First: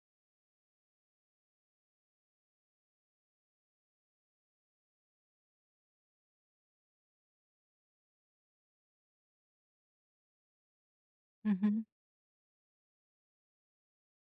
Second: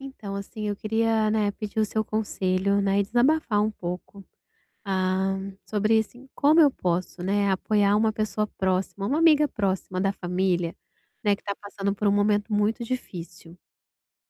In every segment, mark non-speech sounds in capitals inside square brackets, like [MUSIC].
Então, assim, eu queria, né, pedir o seu conselho, né, e desabafar um pouco, ah, sobre, assim, como eu posso, né, apoiar uma pessoa próxima, uma amiga próxima da família, né, que está Uhum. passando por um momento muito difícil.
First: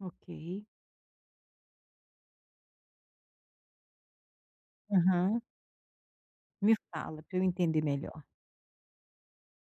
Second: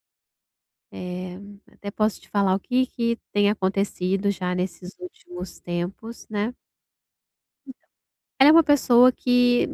Ok. Eh, Até posso te falar o que que tem acontecido já nesses Aham. últimos tempos, né. Me fala para eu entender melhor. Ela é uma pessoa que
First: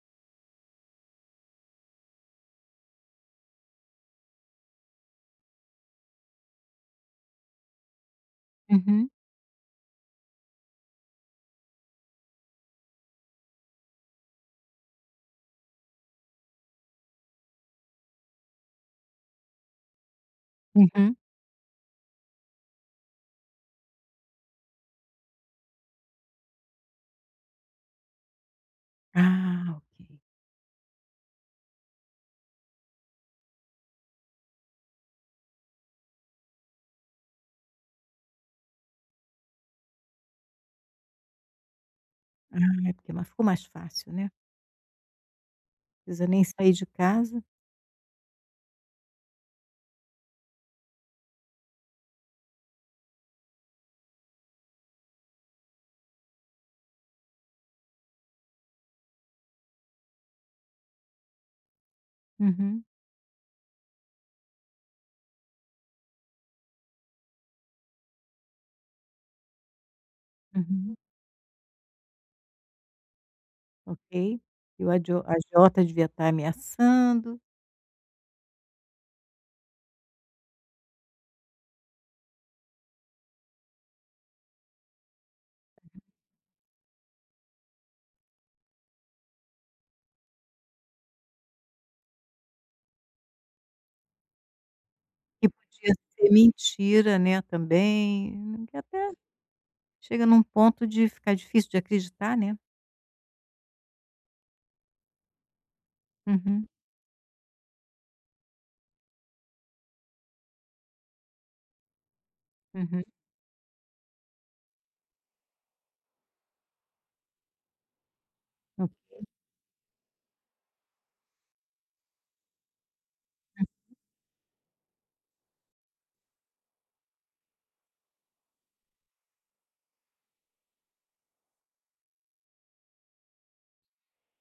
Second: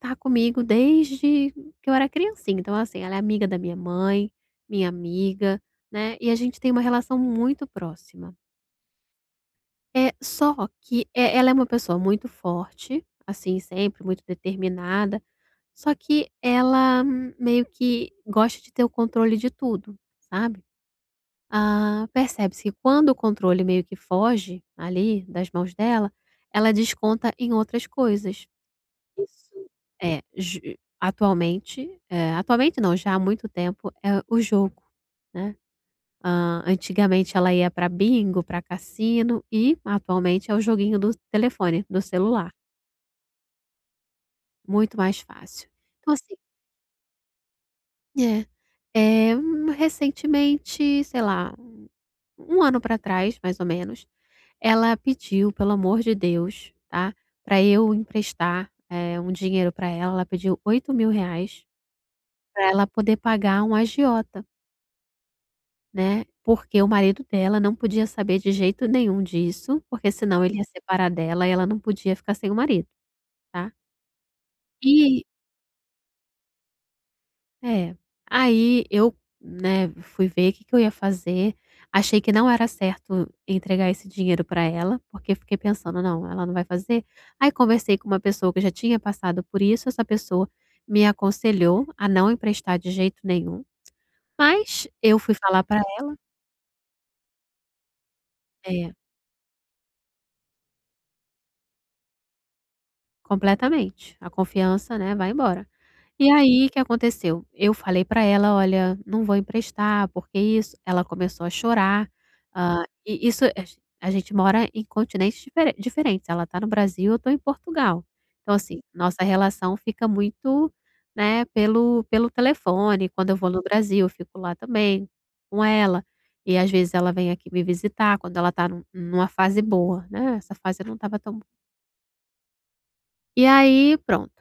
tá comigo desde que eu era criancinha, então, assim, ela é amiga da minha mãe, minha amiga, né, e a gente tem uma relação muito próxima. Uhum, É, só que ela é uma pessoa muito forte, assim, sempre muito determinada, só que ela meio que gosta de ter o controle de tudo, sabe. uhum. Ah, percebe-se que quando o controle meio que foge, ali, das mãos dela, ela desconta em outras coisas. Ah, Isso ok. é, ju atualmente não, já há muito tempo, é o jogo, né. Hã, antigamente ela ia para bingo, para cassino e atualmente é o joguinho do telefone, do celular, Ah, é porque ma ficou mais fácil, né. muito mais fácil. Então, Precisa assim, nem sair de casa. é. Recentemente, sei lá, um ano para trás, mais ou menos, ela pediu, pelo amor de Deus, tá, para eu emprestar, um dinheiro para ela, ela pediu R$ 8.000 para Uhum, ela poder pagar um agiota. Né, porque o marido dela não podia saber de jeito nenhum disso, porque senão ele ia uhum. separar dela e ela não podia ficar sem o marido, tá. Ok. E o adio E a agiota devia estar ameaçando, é, aí eu, né, fui ver o que que eu ia fazer, achei que não era certo entregar esse dinheiro para ela, porque fiquei pensando: "Não, ela não vai fazer". Aí conversei com uma pessoa que já tinha passado por isso, essa pessoa me aconselhou a não emprestar de jeito nenhum, mas eu fui que falar pra podia ser mentira, né, também, que é, até chega num ponto de ficar difícil de acreditar, né. completamente, a confiança, né, vai embora. E Uhum, aí, o que aconteceu? Eu falei pra ela: "Olha, não vou emprestar, porque isso". Ela começou a chorar, hã, uhum, e isso a gente mora em continentes diferentes, ela tá no Brasil, eu tô em Portugal. Então, assim, Ok. nossa relação fica muito, né, pelo telefone, quando eu vou no Hum. Brasil, eu fico lá também com ela, e às vezes ela vem aqui me visitar quando ela tá numa fase boa, né, essa fase não estava tão boa. E aí, pronto,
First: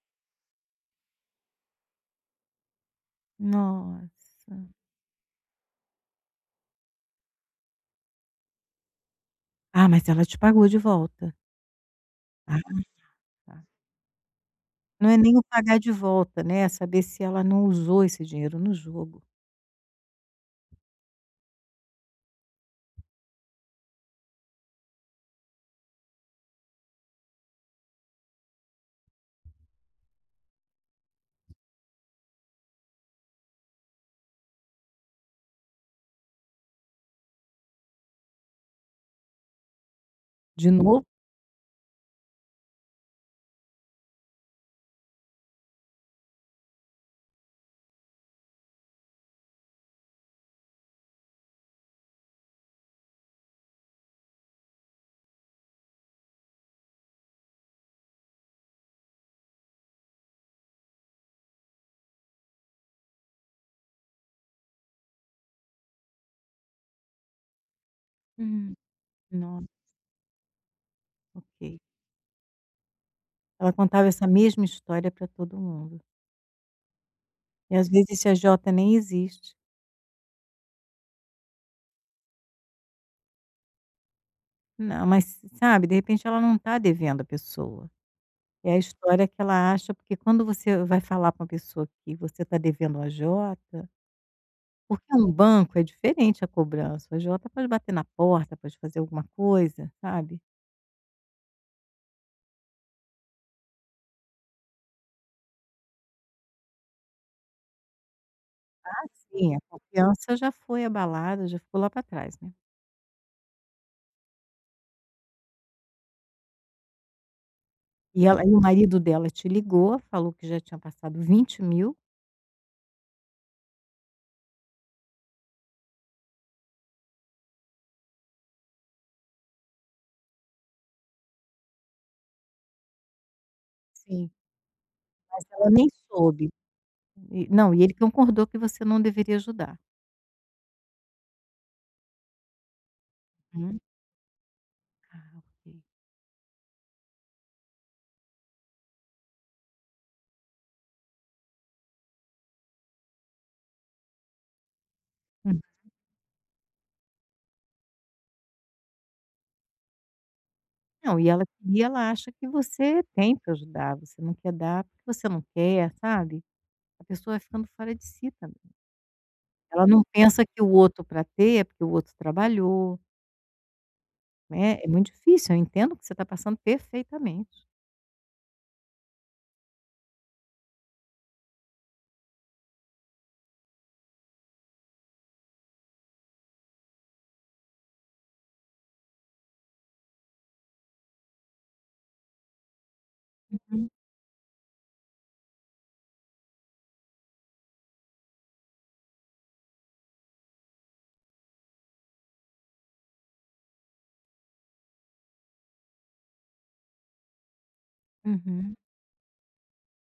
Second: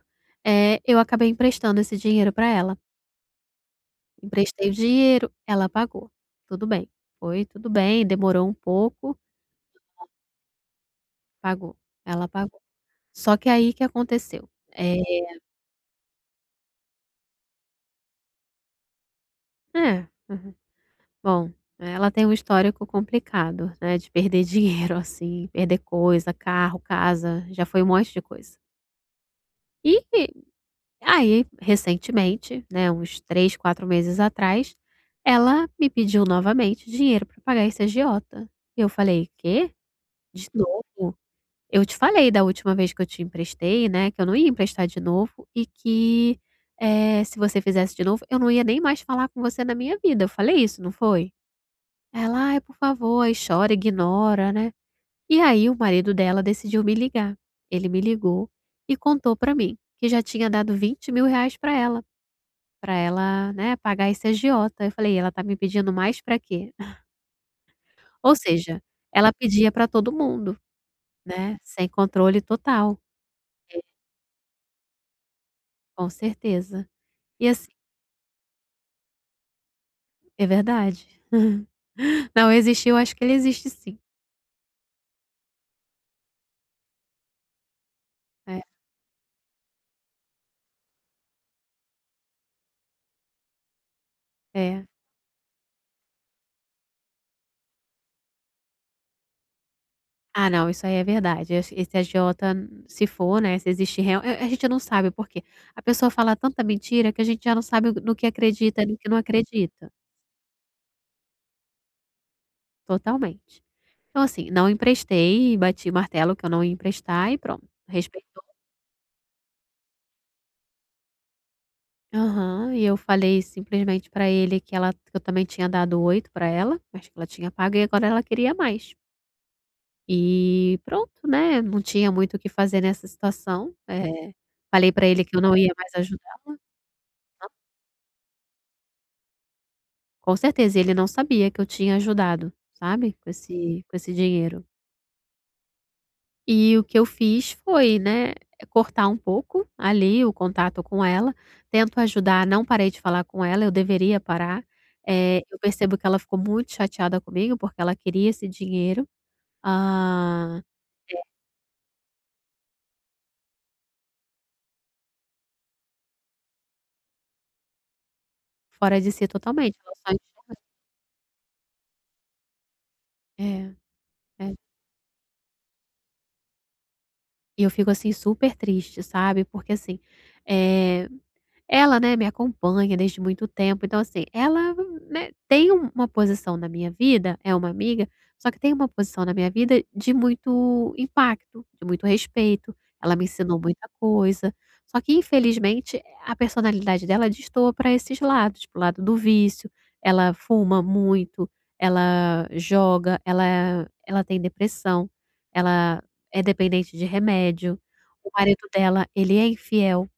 eu acabei emprestando esse dinheiro pra ela. Nossa. Emprestei o dinheiro, ela pagou. Tudo bem, foi tudo bem, demorou um pouco, Ah, mas ela te pagou de volta? pagou, ela Ah, pagou. Só que tá. aí que aconteceu? Não é nem o pagar de volta, né, é saber se ela não usou esse dinheiro no jogo. é, uhum. Bom, ela tem um histórico complicado, né, de perder dinheiro, [LAUGHS] assim, perder coisa, carro, casa, já foi um monte de coisa. E aí, recentemente, né, uns 3, 4 meses atrás, ela me pediu novamente dinheiro para pagar esse agiota. E eu falei: "Quê? De De novo?" novo? Eu te falei da última vez que eu te emprestei, né, que eu não ia emprestar de novo e que se você fizesse de novo, eu não ia nem mais falar com você na minha vida. Eu falei isso, não foi? Ela: "Ai, por favor", aí chora, ignora, né. E aí o marido dela decidiu me ligar. Ele me ligou e contou pra mim que já tinha dado R$ 20.000 pra ela, né, pagar esse agiota. Eu falei: "Ela tá me pedindo mais pra quê?". [LAUGHS] Ou Hum. seja, ela Nossa, pedia pra todo mundo, né, ok. sem controle total, Ela contava essa mesma história para todo mundo. com certeza. E assim E às vezes esse A J nem existe. é verdade. Não, existiu, acho que ele existe sim. Não, mas sabe, de repente ela não está devendo a pessoa. É, É a história que ela acha, porque quando você vai falar pra uma pessoa que você está devendo um A J, é. porque um banco é diferente a cobrança, o A J pode bater na porta, pode fazer alguma coisa, sabe. Ah, não, isso aí é verdade. Esse agiota, se for, né, se existe real a gente não sabe por quê. A pessoa fala tanta mentira que a gente já não sabe no que acredita e no que não Assim, a acredita. confiança já foi abalada, já ficou lá para trás, né. Totalmente. Então, assim, não emprestei, bati o martelo que eu não ia emprestar e pronto, E respeitou. ela e o marido dela te ligou, falou que já tinha passado 20 mil. Aham, e eu falei simplesmente pra ele que ela que eu também tinha dado 8 pra ela, mas que ela tinha pago e agora ela queria mais. E pronto, né, não tinha muito o que fazer nessa situação, Sim, falei pra ele que eu mas não ela ia nem mais soube. ajudá-lo E não, e ele concordou que você não deveria ajudar. com certeza, ele não sabia que eu tinha ajudado, sabe, com Hum, esse com esse dinheiro. ah, ok. E o que eu fiz foi, né, cortar um pouco ali o contato com ela, tento ajudar, não parei de falar com ela, eu deveria parar, eu Hum. percebo que ela ficou muito chateada comigo, porque ela queria esse dinheiro, ah, é, Não, e ela acha que você tem para ajudar, você não quer dar porque você não quer, sabe. A pessoa vai ficando fora de si também. fora de si totalmente, Ela ela não só pensa enxerga que o outro para ter é porque o outro trabalhou, é, é. né, é muito difícil, eu entendo que você está passando E perfeitamente. eu fico, assim, super triste, sabe, porque, assim, eh, ela, né, me acompanha desde muito tempo, então, assim, ela, né, tem uma posição na minha vida, é uma amiga, só que tem uma posição na minha vida de muito impacto, de muito respeito, ela me ensinou muita Uhum, coisa, só que infelizmente a personalidade dela destoa para esses lados, para lado do vício, ela fuma muito, ela joga, ela tem depressão, ela é dependente de remédio, o marido uhum. dela, ele é infiel.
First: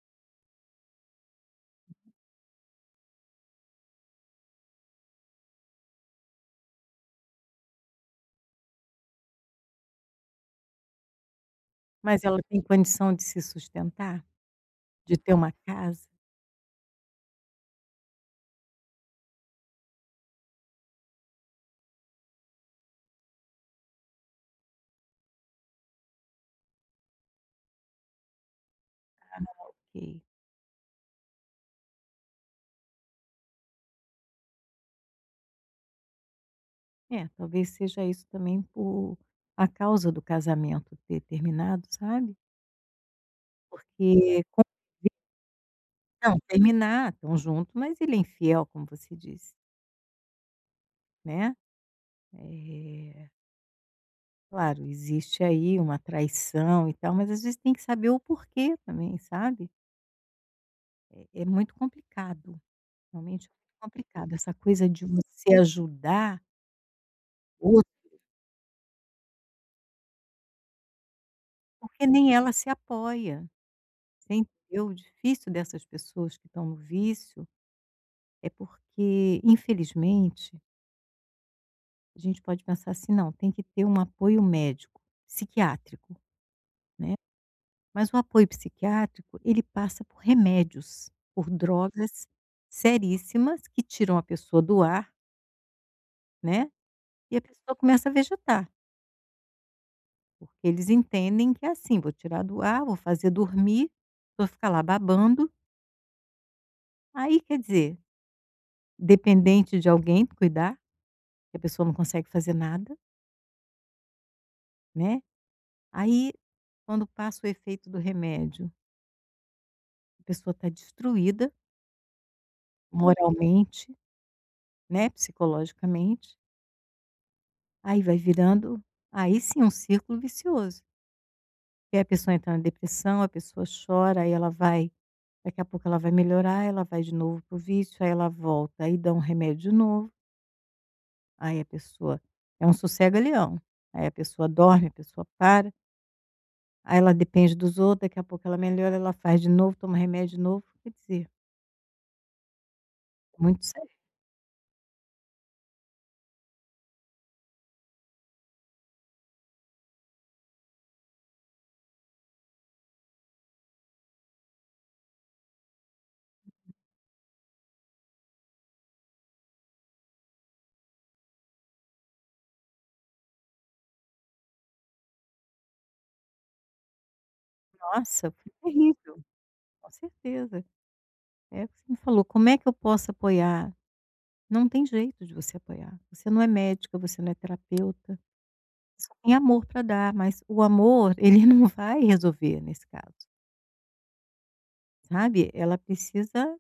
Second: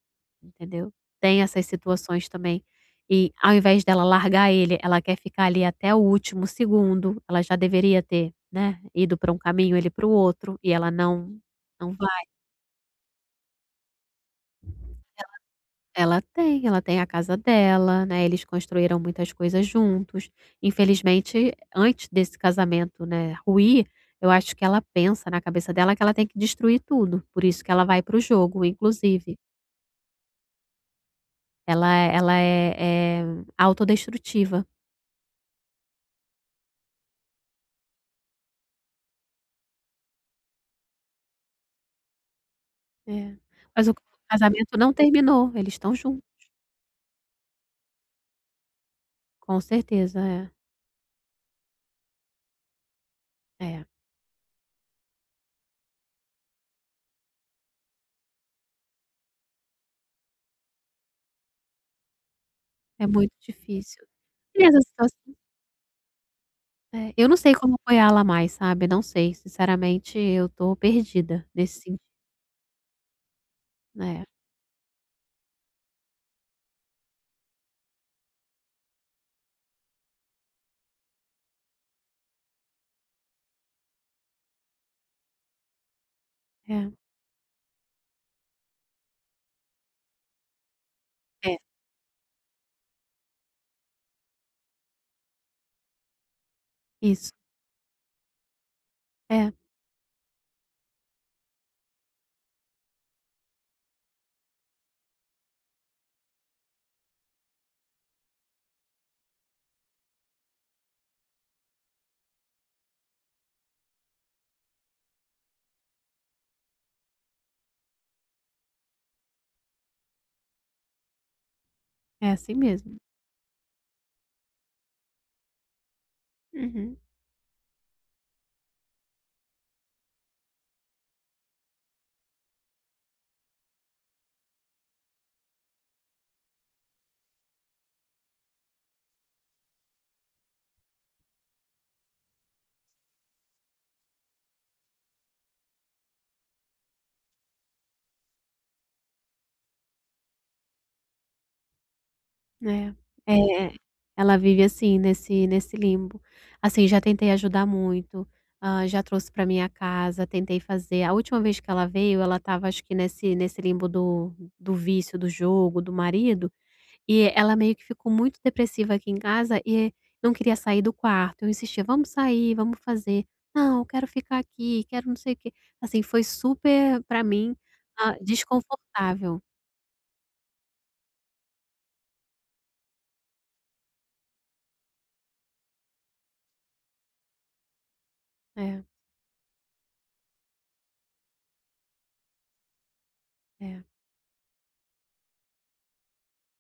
Entendeu? Tem essas situações também. E ao invés dela largar ele, ela quer ficar ali até o último segundo. Ela já deveria ter, né, ido para um caminho, ele para o outro, e ela não Mas vai. ela tem condição de se sustentar? De ter uma casa? Ela tem a casa dela, né, eles construíram muitas coisas juntos. Infelizmente, antes desse casamento, né, ruir, eu acho que ela pensa na cabeça dela que ela tem que destruir tudo. Por isso que ela vai para o jogo, inclusive. Ok. Ela é autodestrutiva. É, talvez seja isso também por a causa do casamento ter terminado, sabe? É. Mas o Porque com casamento não terminou, eles estão juntos, não, terminar, estão juntos, mas ele é infiel, como você disse, com certeza, é, né? Eh, é. Claro, existe aí uma traição e tal, mas às vezes tem que saber o porquê também, sabe? É, é muito complicado, É muito realmente é muito difícil. complicado. Essa E essa coisa de situação você ajudar é, eu não sei como outro, apoiá-la mais, sabe, não sei, sinceramente eu tô perdida nesse sentido. porque nem ela se apoia. É, Você entendeu? O difícil dessas pessoas que estão no vício. É porque, infelizmente, a gente pode pensar assim: "Não, tem que ter um apoio médico, psiquiátrico", é, né. Mas o apoio psiquiátrico, ele passa por remédios, por é, drogas seríssimas que tiram a pessoa do ar, né, isso. e a pessoa começa a vegetar, É, porque eles entendem que é assim: "Vou tirar do ar, vou fazer dormir, vou ficar lá babando". Aí, quer dizer, dependente de alguém cuidar, que a pessoa não consegue fazer nada, né. Aí, quando passa o efeito do remédio, a pessoa está destruída. é assim mesmo. Uhum. Moralmente, né, psicologicamente, Uhum. aí vai virando aí sim um círculo vicioso, que a pessoa entra na depressão, a pessoa chora, aí ela vai daqui a pouco ela vai melhorar, ela vai de novo pro vício, aí ela volta, aí dá um remédio de novo, aí a pessoa é um sossega-leão. Aí a pessoa dorme, a pessoa para, aí ela depende dos outros, daqui a pouco ela melhora, ela faz de novo, toma remédio de novo, quer dizer, É, muito. é, ela vive assim nesse limbo. Assim, já tentei ajudar muito, hã, já trouxe para minha casa, tentei fazer a última vez que ela veio, ela estava acho que nesse limbo do vício, do jogo, do marido, e ela meio que ficou muito depressiva aqui em casa e não queria sair do quarto. Eu insistia: "Vamos sair, vamos fazer". "Não, eu quero ficar aqui, quero não sei o quê". Assim, foi super para mim, Nossa, foi terrível, desconfortável. com certeza. É o que você me falou, como é que eu posso apoiar? Não tem jeito de você apoiar. Você não é médica, você não é terapeuta, É, só tem amor para dar, mas o amor ele [LAUGHS] não vai resolver nesse caso, é. sabe. Ela precisa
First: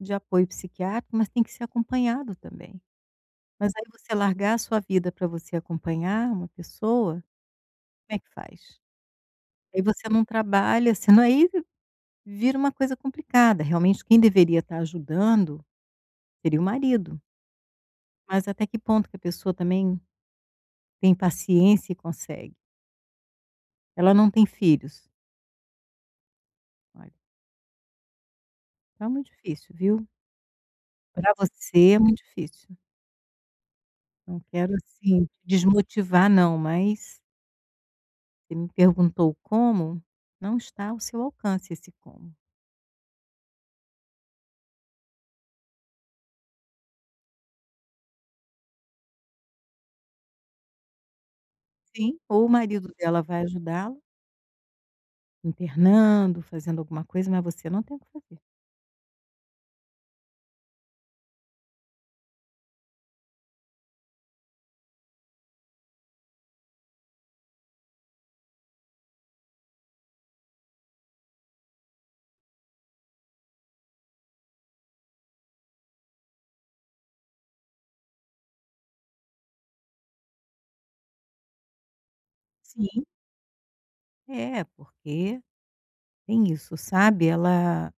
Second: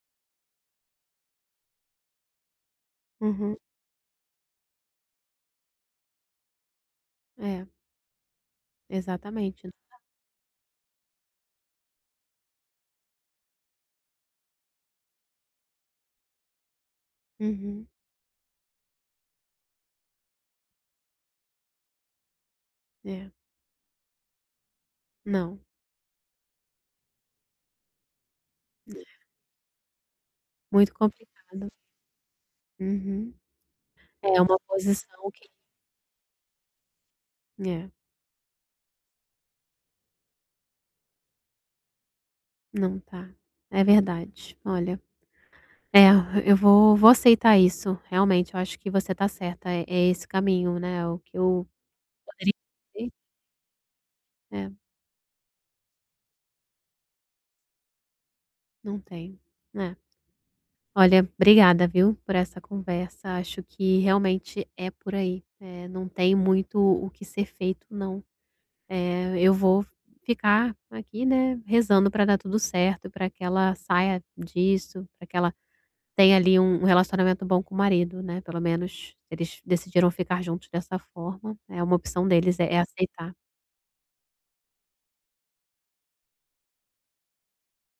de apoio psiquiátrico, mas tem que ser acompanhado também. Uhum. Mas aí você largar a sua vida para você acompanhar uma pessoa, É, como é que faz? exatamente. Aí você não trabalha, [LAUGHS] senão aí vira uma coisa complicada, realmente quem deveria estar ajudando seria o marido. Uhum. Mas até que ponto que a pessoa também tem paciência e consegue? É. Ela não tem filhos. Não. Olha, tá muito difícil, viu. Muito Para complicado. você é muito difícil. Uhum. Não É uma quero, assim, posição te que desmotivar não, mas é. você me perguntou como, não está ao seu alcance esse como. Não tá. É verdade. Olha, é, eu vou aceitar isso. Realmente, eu acho que você tá certa. É é esse caminho, né, é o que eu Sim, ou o poderia marido fazer. dela vai ajudá-la, É, internando, fazendo alguma coisa, mas você não tem o que fazer. não tem. É. Olha, obrigada, viu, por essa conversa. Acho que realmente é por aí. É não tem muito o que ser feito, não. Eu vou ficar aqui, né, rezando para dar tudo certo, para que ela saia disso, para que ela tenha ali um relacionamento bom com o marido, né, pelo menos eles decidiram ficar juntos dessa forma, é uma opção deles, é é Sim, aceitar. é, porque tem isso, sabe,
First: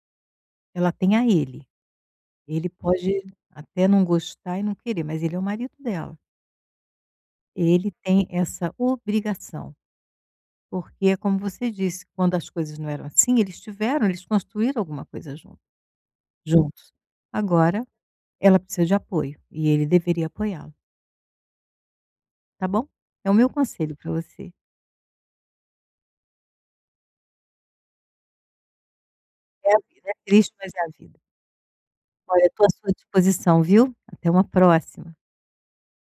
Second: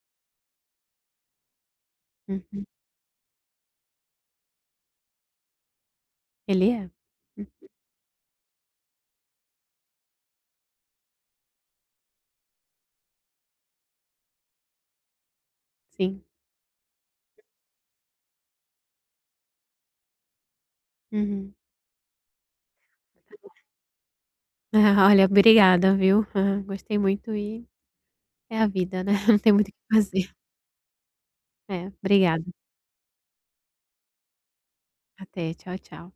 ela tem a ele. Uhum. Ele pode até não gostar e não querer, mas ele é o marido dela. Ele é. Hum, Ele tem essa obrigação, porque é como você disse, quando as coisas não eram assim, eles tiveram, eles construíram alguma coisa sim. juntos. Agora ela precisa de apoio e ele deveria apoiá-la, Uhum. tá bom? É o meu conselho para você. [LAUGHS] Ah, olha, obrigada, viu. [LAUGHS] Hã, gostei muito e é a vida, né, [LAUGHS] não tem muito É o a que vida, é fazer. triste, mas é a vida. É, obrigada. Olha, estou à sua disposição, viu? Até uma próxima. Até, tchau, tchau.